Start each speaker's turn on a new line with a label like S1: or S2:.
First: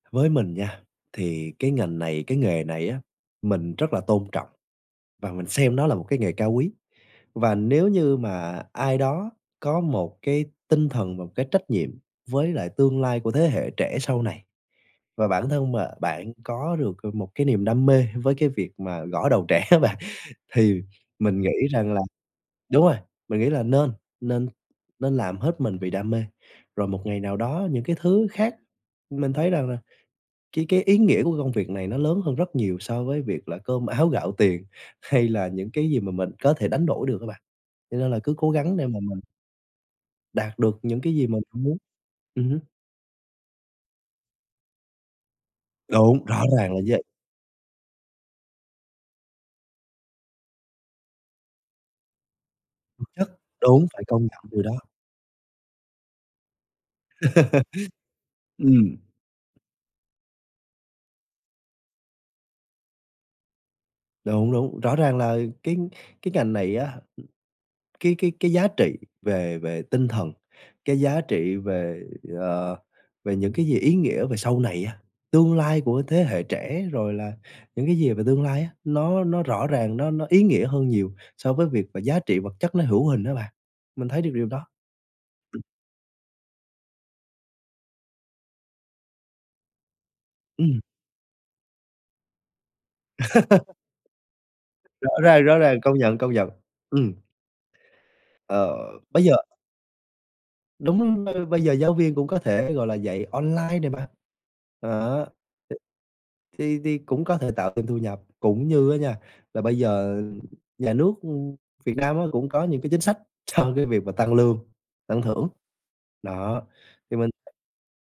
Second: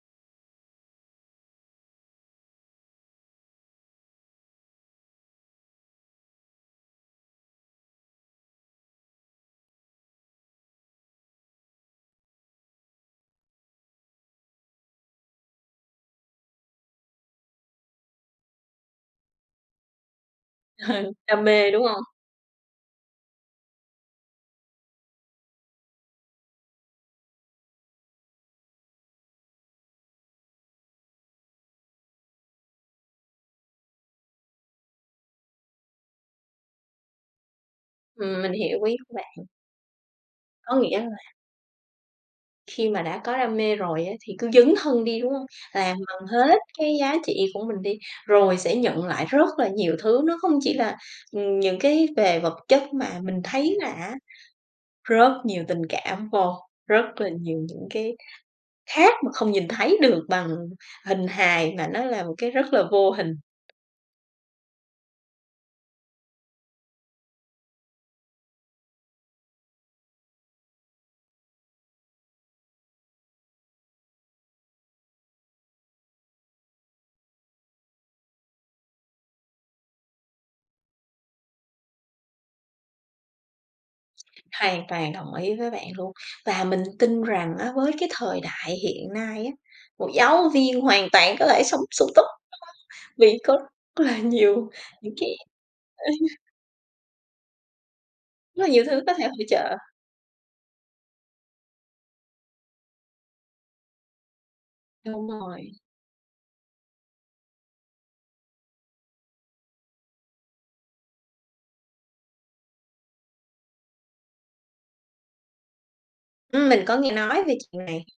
S1: Với mình nha, thì cái ngành này cái nghề này á, mình rất là tôn trọng và mình xem nó là một cái nghề cao quý, và nếu như mà ai đó có một cái tinh thần và một cái trách nhiệm với lại tương lai của thế hệ trẻ sau này, và bản thân mà bạn có được, ờ, một cái niềm đam mê với cái việc mà gõ đầu trẻ á bạn, thì mình
S2: Đam
S1: nghĩ
S2: mê, đúng
S1: rằng là
S2: hông?
S1: đúng rồi, mình nghĩ là nên nên nên làm hết mình vì đam mê, rồi một ngày nào đó những cái thứ khác, mình thấy rằng là cái cái ý nghĩa của cái công việc này nó lớn hơn rất nhiều so với việc là cơm áo gạo tiền, hay là những cái gì mà mình có thể đánh đổi được á bạn. Cho nên là cứ
S2: Ừm,
S1: cố
S2: mình
S1: gắng
S2: hiểu
S1: để
S2: ý
S1: mà
S2: của
S1: mình
S2: bạn.
S1: đạt
S2: Có
S1: được
S2: nghĩa
S1: những
S2: là
S1: cái gì mình mo muốn ừm hứm.
S2: khi mà đã có đam mê rồi á thì cứ dấn thân đi, đúng hông? Làm
S1: Đúng,
S2: bằng
S1: rõ
S2: hết
S1: ràng là
S2: cái
S1: vậy!
S2: giá trị của mình đi, rồi sẽ nhận lại rất là nhiều thứ. Nó không chỉ là, ừm, những cái về vật chất
S1: Vật
S2: mà
S1: chất
S2: mình thấy
S1: đúng,
S2: là
S1: phải
S2: á,
S1: công nhận điều đó!
S2: rất nhiều tình cảm vô, rất là nhiều những cái
S1: Ừm.
S2: khác mà không nhìn thấy được bằng hình hài, mà nó là một cái rất là vô hình.
S1: Đúng đúng, rõ ràng là cái cái ngành này á, cái cái cái giá trị về về tinh thần, cái giá trị về, ờ, về những cái gì ý nghĩa về sau này á, tương lai của thế hệ trẻ, rồi là những cái gì về tương lai á, nó nó rõ ràng nó nó ý nghĩa hơn nhiều so với việc mà giá trị vật chất nó hữu hình á bạn, mình thấy được điều đó.
S2: Hoàn toàn đồng ý với bạn luôn. Và mình tin rằng á với cái thời đại hiện nay á, một giáo viên
S1: Ừm.
S2: hoàn toàn có thể sống sung túc [unintelligible] vì cóc là nhiều
S1: Rõ
S2: những trẻ
S1: ràng, rõ ràng, công nhận, công nhận, ừm.
S2: Nó
S1: Ờ,
S2: nhiều thứ có thể
S1: bây giờ
S2: hỗ trợ.
S1: đúng, ơ, bây giờ giáo viên cũng có thể, gọi là, dạy online này mà, á,
S2: Đúng rồi.
S1: thì thì cũng có thể tạo thêm thu nhập. Cũng như á nha, là bây giờ nhà nước, ư, Việt Nam á, cũng có những cái chính sách cho cái việc mà tăng lương, tăng thưởng. Đó,
S2: Ừm, mình có nghe
S1: thì mình
S2: nói về chuyện này.